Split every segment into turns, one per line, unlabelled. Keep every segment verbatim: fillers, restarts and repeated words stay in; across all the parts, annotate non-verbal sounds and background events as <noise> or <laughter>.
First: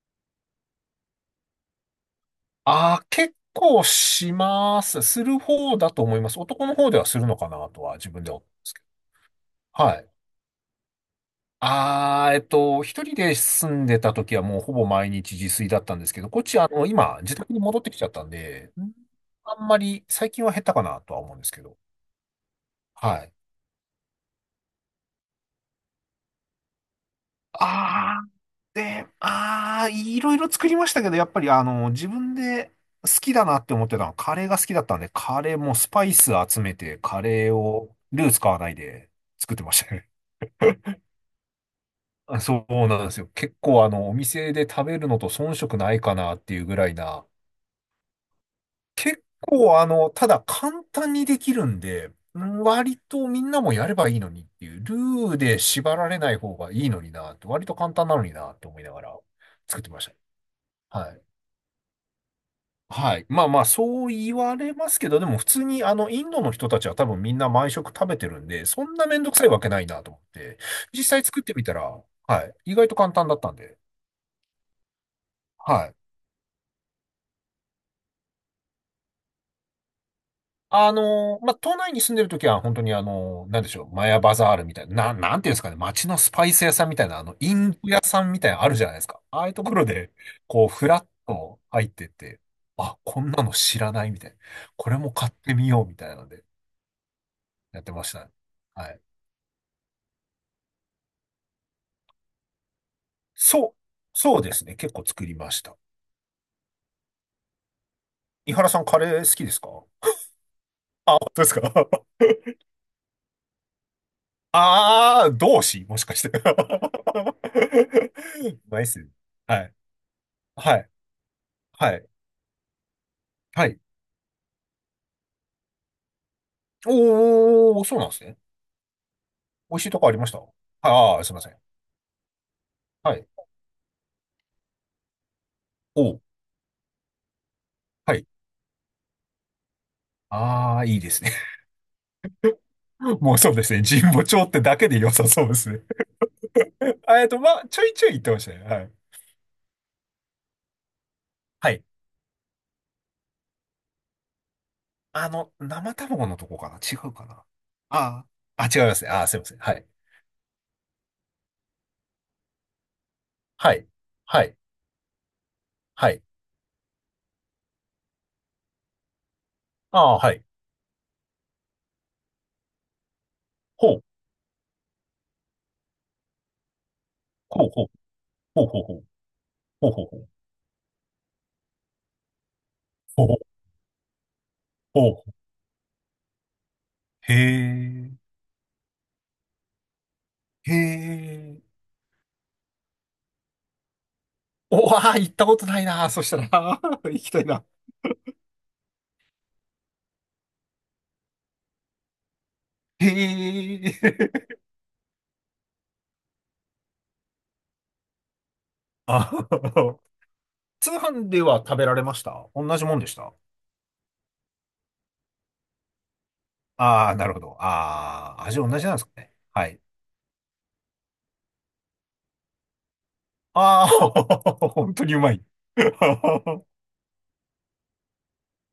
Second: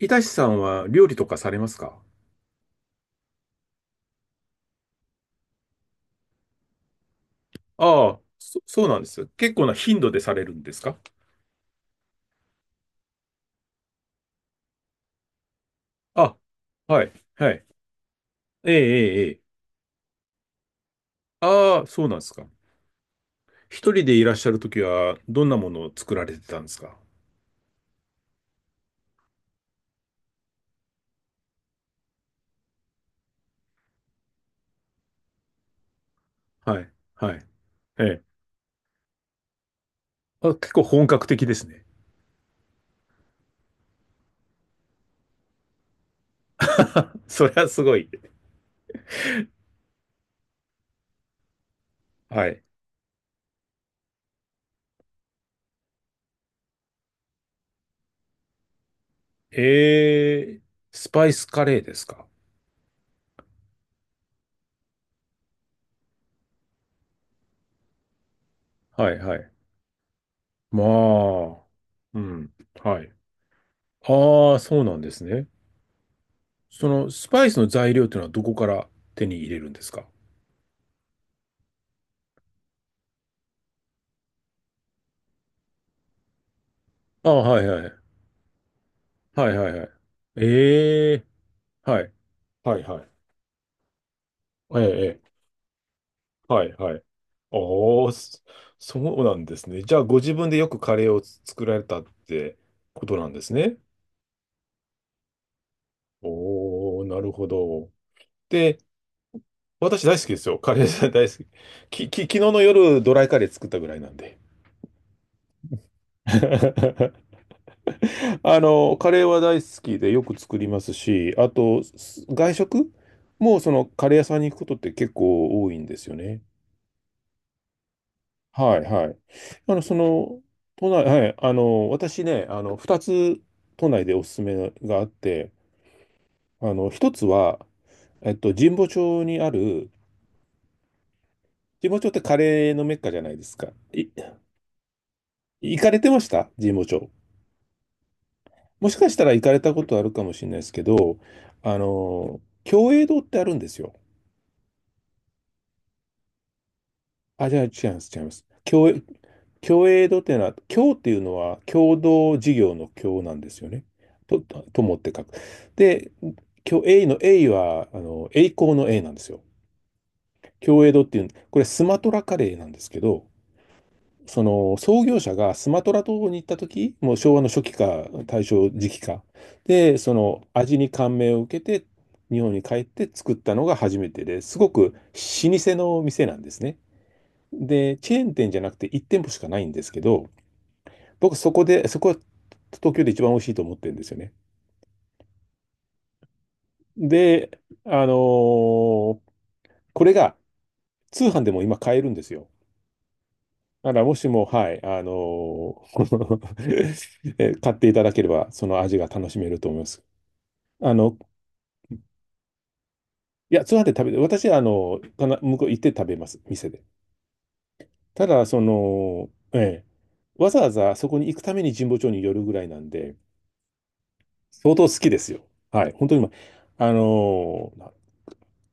いたしさんは料理とかされますか？
ああ、結構します。する方だと思います。男の方ではするのかなとは
あ
自
あ、
分では思うん
そ、
ですけ
そ
ど。
うなんです。結構な頻
は
度
い。
でされるんですか？
ああ、えっと、一人で住んでた時はもうほぼ毎日自炊だったんですけど、
あ、
こっちあの、
はい、
今、自
は
宅に
い。
戻ってきちゃったん
え
で、
え、
ん
ええ、ええ。
あんまり最近は減ったかなとは思うんですけど。
ああ、そうなんですか。
はい。
一人でいらっしゃるときは、どんなものを作られてたんですか？
あで、ああ、いろいろ作りましたけど、やっぱりあの、自分で好きだなって思ってたのは、カレーが好きだったんで、カレーもスパイス集め
はい、
て、カ
はい。
レーを
ええ。
ルー使わないで作ってましたね。
あ、結構本格的ですね。
あ、そうなんですよ。結構あの、お店で食べるのと遜色ないかなっていうぐらい
<laughs>
な、
それはすごい。
結構あの、ただ簡単にできるんで、う
は
ん、
い。
割とみんなもやればいいのにっていう、ルーで縛られない方がいいのになって、割と簡単なのになって思いながら作ってまし
ええ、
た。
ス
はい。
パイスカレーですか？
はい。まあまあ、そう言われますけど、でも普通にあの、インドの人たちは多分みんな毎食食べてるんで、そんな
はい、
めんど
は
くさ
い。
いわけないなと思って、
ま
実際作ってみ
あ、
たら、
う
は
ん、
い。意外と
はい。
簡単だったんで、
ああ、そうなんですね。
はい。
そのスパイスの材料というのはどこから手に入れるんですか？
あのまあ、都内に住んでるときは本当にあのなんでしょう、マヤバザールみたいな、な、なんていうんですかね、街のスパイス屋さんみたいな、あ
ああ、
の、イ
はい
ンド
はい。
屋さんみたいなのあるじゃないですか。ああ
は
いう
い
と
はい
こ
は
ろ
い。
で、こう、フラッ
ええ、
と入っ
は
てっ
い。
て、
はい
あ、
はい。
こんなの知らないみたいな。
え
これも
え、え
買っ
え、
てみようみたいなので、
はいはい。
やってま
おお、
したね。
そ
は
そ
い。
うなんですね。じゃあ、ご自分でよくカレーを作られたってことなんです
そう、
ね。
そうですね。結構作りました。
おお、なるほど。
井原
で、
さん、カレー好きですか？
私大好きですよ。カレー
あ、
大
本当
好
ですか？ <laughs>
き。き、き、昨日の夜、ドライカレー作ったぐらいなんで。
ああ、同志もしかして。<laughs> う
<laughs> あ
まいっ
の、
すね。
カレーは大
は
好
い。
きでよく作り
は
ま
い。
すし、あと、
はい。
す外食も
は
そ
い。
のカレー屋さんに行くことって結構多いんですよね。
おー、そうなんですね。
はいはい。あ
美味
の、
しい
そ
とこありました？
の、都内、
ああー、
は
すい
い、
ませ
あ
ん。
の、私ね、あの、2
はい。
つ都内でおすすめがあって、
おー。
あの、一つは、
はい。
えっと、神保町にある、
ああ、いいですね。
神保町ってカレーのメッカじ
<laughs>
ゃな
も
い
う
で
そう
す
で
か。
すね。神
い、
保町ってだけで良さそうです
行
ね。
かれてました神保
<laughs>
町。
あえっと、まあ、ちょいちょい言ってましたね。は
も
い。
しかしたら行かれたことあるかもしれないですけど、
は
あ
い。
の、共栄堂ってあるんですよ。
あの、生卵のとこかな、違うかな？
あ、じゃあ違います、違い
あ
ます。
あー。あ、違
共
いま
栄、
すね。ああ、すいません。はい。
共栄度っていうのは、共っていうのは共同事業の共なんですよ
は
ね。
い。
と、
はい。
と友って書く。で、
はい。
共栄の栄は、あの、栄光の栄なんですよ。
ああ、はい。
共栄度っていう、これスマトラカレーなんですけど、
ほう。
その創業者がスマトラ島に行った時、もう昭和の初
ほう
期
ほう。
か大
ほう
正
ほう
時
ほ
期
う。
か。
ほう
で、
ほう
そ
ほう。
の味に感銘を受けて、日本に帰って
ほう
作
ほ
っ
う
たのが初めてですごく
ほうほう。
老舗の店なんですね。
へ
で、
え。
チェーン店じゃなくていち店舗しかないんですけど、
へ
僕そ
え。
こで、そこは東京で一番美味しいと思ってるんですよね。
おわあ、行ったことないな。そしたら、<laughs> あー、行きたい
で、
な。
あのーこれが通販でも今買えるんですよ。だ
へ
からもしも、
え。
はい、あのー <laughs> え買っていただければ、その味が楽
あ
しめると思いま
ー、
す。
通
あの、
販では食べられました？同じもんでした？
いや、通販で食べて、私はあの、かな向こう行って食べます、店で。
ああー、なるほど。
た
ああ、
だ、
味
そ
同じなんですか
の、
ね。はい。
ええ、わざわざそこに行くために神保町に寄るぐらいなんで、
ああ、<laughs>
相当好
本当
き
に
で
う
す
ま
よ。
い。
はい。本当にま
<laughs>
あのーな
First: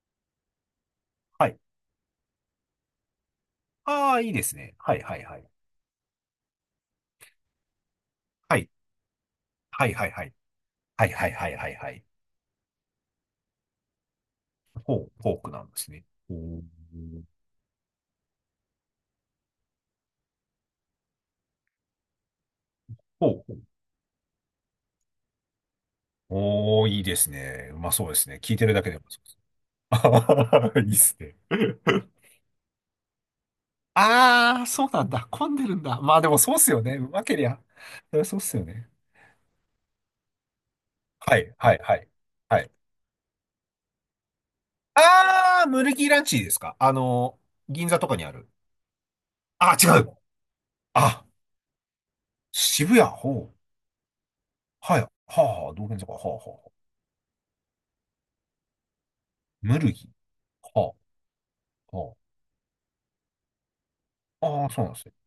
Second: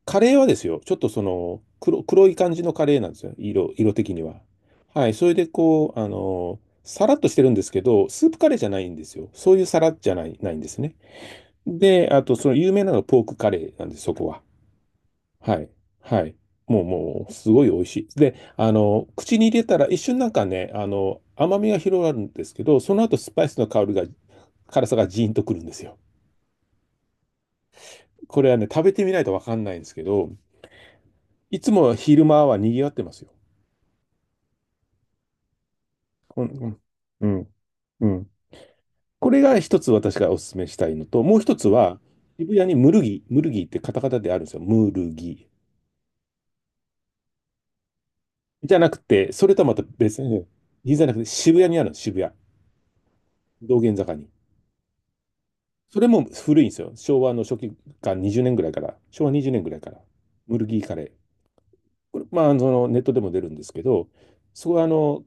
カレーはですよ、ちょっとそ
はい。
の黒、黒い感じのカレーなんですよ。色、色的
あ
に
あ、いい
は。
ですね。はい
はい。
は
そ
い
れ
は
で
い。
こう、あのーさらっとしてるんですけど、スープカレー
は
じゃ
い。
ないんですよ。そういうさ
は
ら
いは
じ
い
ゃ
は
な
い。
い、ないんですね。
はいはいはいはいはい。
で、あとその有名なのがポークカレーなんです、そこは。
ポー、ポーク
は
なん
い。
ですね。
は
お
い。
ー、
もう、もう、すごい美味しい。で、あの、口に入れたら一瞬なんかね、あの、甘みが広がるんですけど、その後
ポ
スパイ
ー
ス
ク。
の香りが、辛さがジーンとくるんですよ。
おー、いいですね。うまそうですね。
これ
聞
は
いて
ね、
るだ
食
け
べ
で
て
も
みな
そ
い
うで
と
す。
わかんないんですけど、
あー <laughs> いいっすね。
いつも
<laughs>
昼間は賑わってますよ。
ああ、そうなんだ。混んでるんだ。まあでも
こん
そうっ
う
す
ん、
よね。うま
う
けり
ん、
ゃ。
う
そりゃ
ん、
そうっすよね。
これが一つ私がお勧めしたいのと、も
は
う一
い、
つ
はい、は
は、
い。
渋
は
谷
い。
にムルギ、ムルギってカタカタであるんですよ。ムルギ。
ああ、ムルギーランチですか？あの、銀座とかにある。
じゃなくて、それとはま
あ
た
ー、違う。
別に、銀座じゃなく
あ、
て渋谷にあるんです、渋谷。
渋谷。ほう。
道玄坂に。
はい。はあ、はあ、道玄
それ
坂。は
も
あ、はあ。は
古いん
あ。
ですよ。昭和の初期か20年ぐらいから、昭和にじゅうねんぐら
ム
いか
ル
ら、
ギ
ムルギ
ー。
ー
は
カレー。
あ、は
これ、まあ、そのネットでも出るんですけど、
あ。あ
そ
あ、
こ
そ
は
う
あ
なんですね。
の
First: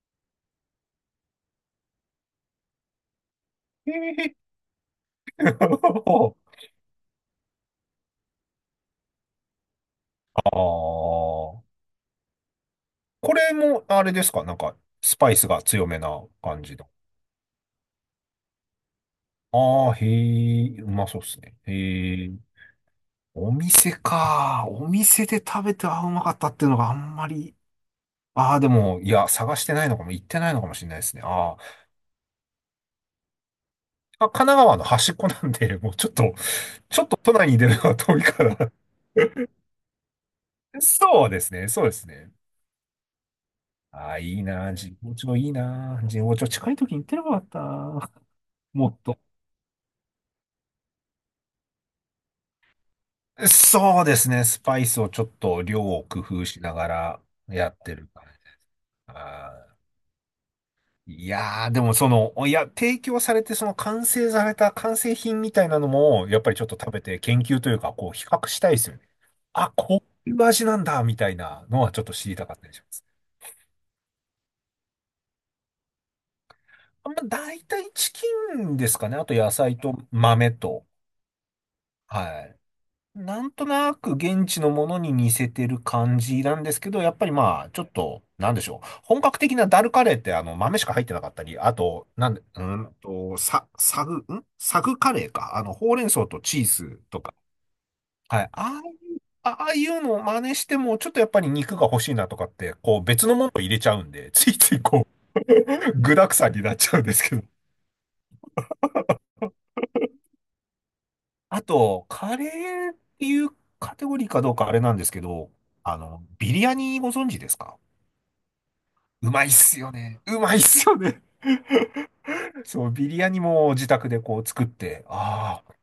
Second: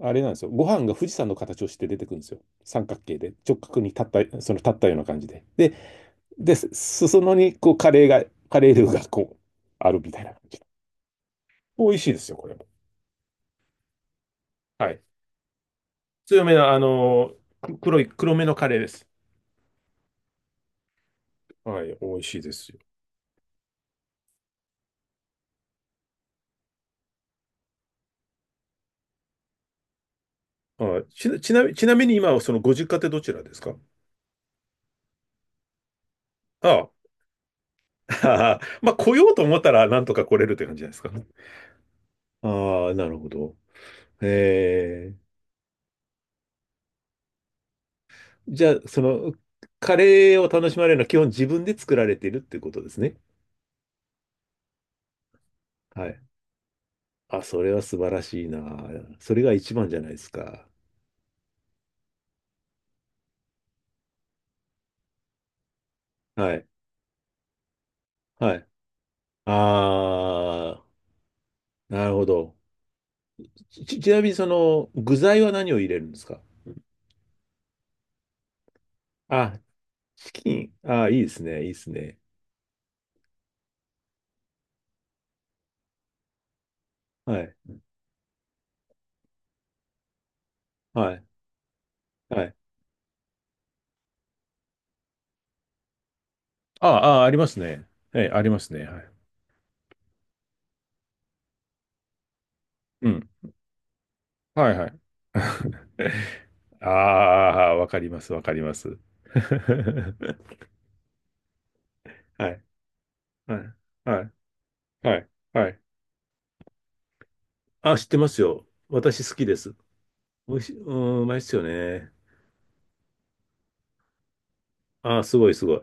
あれなんですよ。ご飯が富士山の形をして出てくるんですよ。三角形で、直角に
へ
立っ
え
た、その立ったような感じで。で、
<laughs>
で、裾野にこうカレーが、カレールーがこう、あるみたいな感
あ
じ。
あ。
美味しいですよ、これも。
これも、あれですか？なんか、
はい。
スパイスが強めな
強め
感
の、
じ
あ
の。
のー黒い、黒めのカレーです。
ああ、へえ、うまそうっすね。
はい、美
へ
味
え、
しいです
お店か。お店で食べて、あうまかったっていうのがあんまり。ああ、でも、いや、探してないのかも、行ってないのかもしれ
よ。
ない
は
で
い。
すね。
ちな、ち
あー
なみちなみに今、そのご実家ってどちらですか？
あ、神奈川の端っこなんで、もうちょっと、
あ
<laughs>
あ。
ちょっと都内に出るのは遠
<laughs>
いから。
まあ、来ようと思ったら、なんとか来れるって感じ
<laughs>
じゃないですか。
そうですね、そうですね。
ああ、なるほど。
ああ、いいな。神
え
保
え、
町いいな。神保町近い時に行ってればよかったな。
じゃあ、
もっ
そ
と。
の、カレーを楽しまれるのは基本自分で作られているっていうことですね。
そうですね。スパイスをちょっと量を
は
工
い。
夫しながら
あ、そ
や
れ
っ
は
て
素
る
晴ら
感じ。
しいな。それが
あー、
一番じゃないですか。
いやー、でもその、いや、提供されて、その完成された完成品みたいなのも、やっぱ
は
りちょ
い。
っと食べて研究というか、こう、比較
は
し
い。
たいですよね。あ、こういう味な
あ
んだ、みたいなのは
ー、
ちょっ
な
と
るほ
知りたか
ど。
ったりします。
ち、ちなみにその、具材は何を入れるんですか？
まあ、大体チキンですかね。あと野
あ、
菜と
チ
豆
キン。
と、
あ、いいですね。いいですね。
はい。なんとなく現地のものに似せてる感じなんですけど、やっぱり
はい。
まあ、ちょっと、なんでしょう。本格的なダルカレーってあの、豆しか入っ
は
てな
い。
かったり、あと、なんで、
はい。
うーんと、さ、サグ、んサグカレーか。あの、ほうれん草とチー
あ
ズと
あ、あ
か。
りますね。え、あ
はい。
ります
あ
ね。はい。
あ、ああいうのを真似しても、ちょっとやっぱり肉が欲しいなとかって、こう
う
別
ん。
のものを入れちゃうんで、<laughs> つい
は
つ
い
い
はい。
こう、具沢山になっ
<laughs> あ
ちゃうんですけど。
あ、わかります。わかります。<laughs>
あと、カ
はい。
レーっていう
はい。
カテゴ
は
リー
い。
かどうかあれなんです
は
け
い。
ど、
はい。
あの、ビリヤニご存知ですか？
あ、知ってますよ。私
う
好
ま
き
いっ
です。
すよね。う
美
まいっ
味しい、う
す
ー
よね。
ん、うまいっすよね。
<laughs> そう、ビリヤニも自宅でこう作って、
あ、すごい
あ
す
あ、
ごい。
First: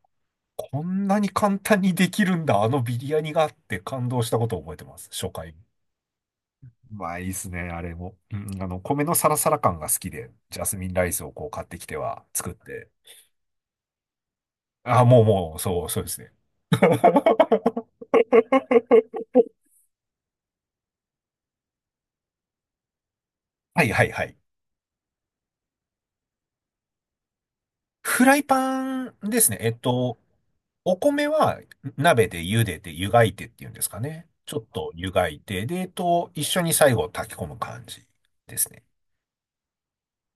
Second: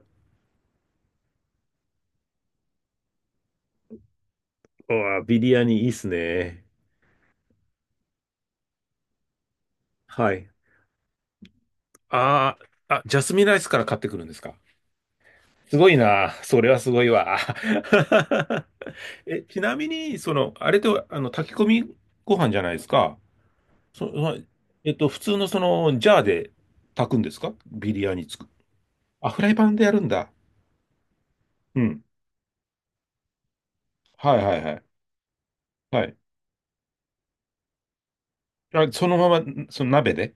こんなに簡単にできるんだ、あのビリヤニがあって感動したことを覚えて
う
ます、
わ、
初
ビリ
回。
ヤニいいっすね。
うまいっすね、あれも。うん、あの、米のサラサラ感が好きで、
はい。
ジャスミンライスをこう買ってきては作っ
あ
て。
あ、あ、ジャスミンライスから買ってくるんですか？
ああ、もうもう、
す
そ
ご
う、
い
そうです
な。
ね。
それはすごいわ。
<laughs>
<laughs> え、ちなみに、その、あれと、あの、炊き込みご飯じゃないですか。
はいは
そ、
いはい。
そえっと、普通のその、ジャーで炊くんですかビリヤ
フ
ニ
ラ
つ
イ
く。
パン
あ、
で
フラ
す
イ
ね。
パ
え
ン
っ
でやるん
と、
だ。
お米は
うん。
鍋で茹でて湯がいてっていうんですかね。
はいは
ちょ
い
っ
はい。
と湯がいて、で、えっ
はい。
と、一緒に最後炊き込む感じですね。
あ、そのまま、その鍋で、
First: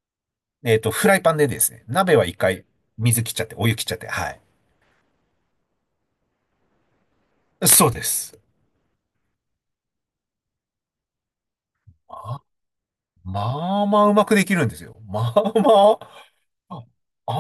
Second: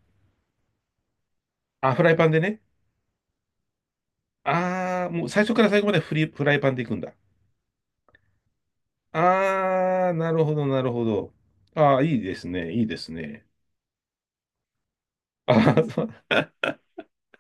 えっと、フライパンでですね。
あ、フラ
鍋
イパ
は
ン
一
でね。
回水切っちゃって、お湯切っちゃって、はい。
ああ、もう最初から最後までフリ、フライパンでいくんだ。
そうです。
ああ、なるほど、なるほど。ああ、い
ま
いで
あ、
すね、いいですね。
まあまあうまくできるんですよ。まあ
ああ、
ま
そ
あ、
う。
あ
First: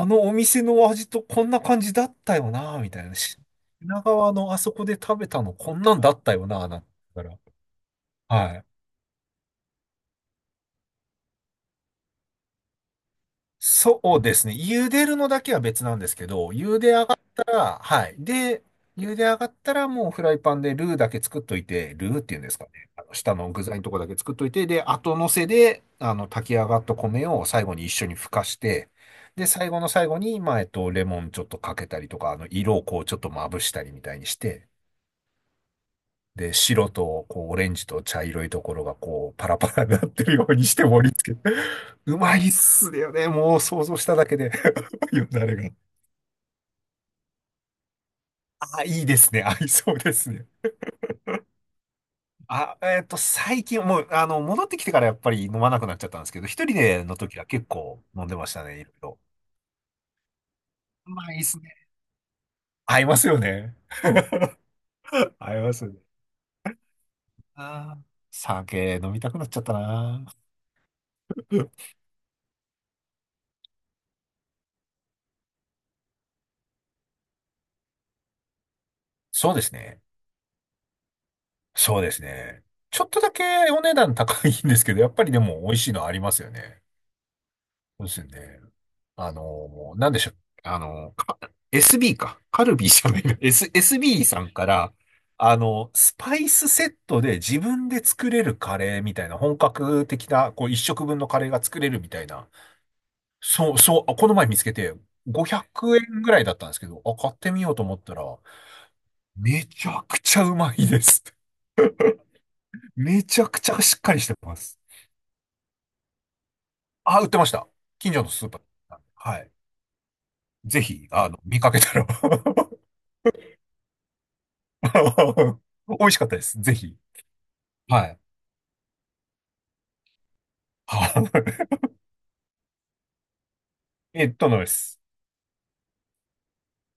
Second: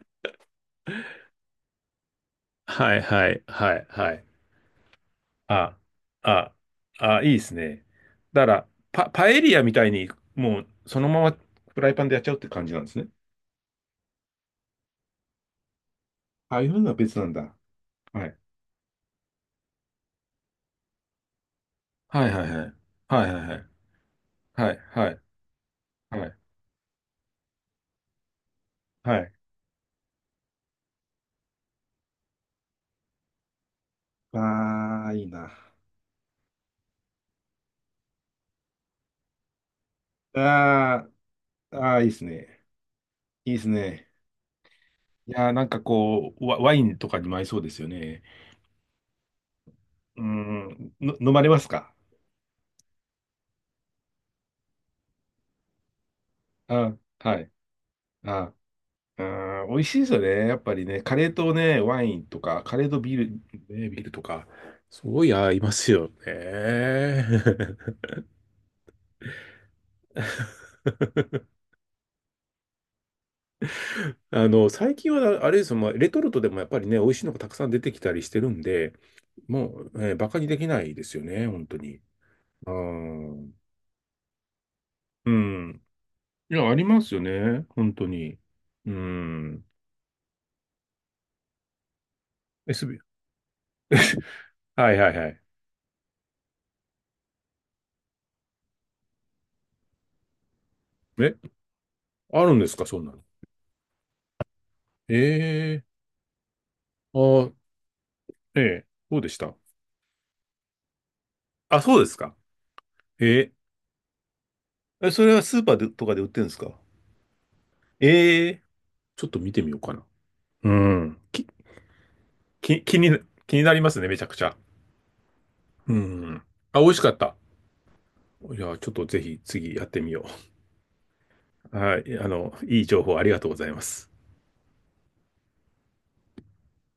あのお店の味とこんな感じだったよな、み
はい
たいな。
は
し
いはい
品
はい。
川のあそこで食べたのこ
あ、
んなんだったよ
あ、
な、なんて
あ、
言っ
い
た
いです
ら。
ね。だか
はい。
ら、パ、パエリアみたいに、もうそのまま、フライパンでやっちゃうって感じなんですね。
そうですね。茹でるのだけは別なんですけど、
ああいう
茹
の
で
は
上が
別
っ
なん
た
だ。
ら、はい。
はい。
で、茹で上がったらもうフライパンでルーだけ作っといて、ルーっ
はい
ていうん
はい
です
は
か
い。
ね。あの
はい
下
はい
の
は
具
い。
材のとこだけ作っといて、
はい
で、
は
後乗せで、あ
いは
の、
い。
炊き上がった米を最後に一緒にふかして、
はい。
で、最後の最後に、まあ、えっと、レモンちょっとかけたりとか、あの、色をこうちょっとまぶしたりみたいにして、
ああ、いいな。
で、白と、こう、オレンジと茶色いところが、こう、パラパラになってるようにして
あ、
盛り付け。<laughs>
ああ、いいで
う
す
まいっ
ね。
すよね。
いい
も
で
う
す
想像し
ね。
ただけで <laughs>。よ
い
だ
やー、
れ
なん
が。
かこう、ワ、ワインとかにも合いそうですよね。
あ、いいですね。<laughs> 合いそうで
うー
すね。
ん、の、飲まれますか？
あ、えっと、最近、もう、あの、戻ってきてからやっぱり飲まなくなっちゃったんですけど、一人
あ、
での
は
時は
い。
結構飲んでまし
あ、
たね、いろいろ。
うん、美味しいですよね。やっぱりね、
う
カレー
まいっ
と
すね。
ね、ワインとか、カレーと
合い
ビー
ます
ル、
よね。
ね、ビールとか。すごい合
合
い
い
ま
ます
す
ね。
よね。
あー、酒飲みたくなっちゃったな。
<laughs>
<laughs>
あの、最近はあれですよ、まあ、レトルトでもやっぱりね、美味しいのがたくさん出てきたりしてるんで、
そうで
も
す
う、
ね。
えーバカにできないですよね、本当
そ
に。
うですね。
あ
ちょっとだ
ー、
けお値段高いんですけど、やっぱ
う
りでも美味
ん。
しいのありますよ
いや、あ
ね。
りますよね。本
そ
当
うですよ
に。
ね。
う
あ
ん。
の、なんでしょう。あの、か エスビー か。カルビー
エスビー。
じゃないな。S、
<laughs>
エスビー さんか
は
ら、
いはいはい。
あの、スパイスセットで自分で作れるカレーみたいな、本格的な、こう、一食分の
え、
カレーが作れるみたい
あ
な。
るんですか、そんなの。
そう、そう、この前見つけて、500
ええ、
円ぐらいだったんですけど、あ、買っ
あ、
てみようと思ったら、
ええ、どうでした？
めちゃくちゃうまいです。
あ、そうですか。
<laughs> めちゃ
え、
くちゃしっかりしてます。
ええ、それはスーパーでとかで売ってるんですか？
あ、売ってました。近所のス
え
ーパー
え、
なんで。
ちょっと
は
見
い。
てみようかな。う
ぜひ、
ん。
あの、
き、
見かけたら <laughs>
き、気にな、気になりますね、めちゃくちゃ。
あの
う
美味しかった
ん。
です。ぜ
あ、美味
ひ。
しかった。
はい。
いや、ちょっとぜひ次やってみよ
は
う。はい。あの、いい情報ありがとうございます。
い。<laughs> えっと、のです。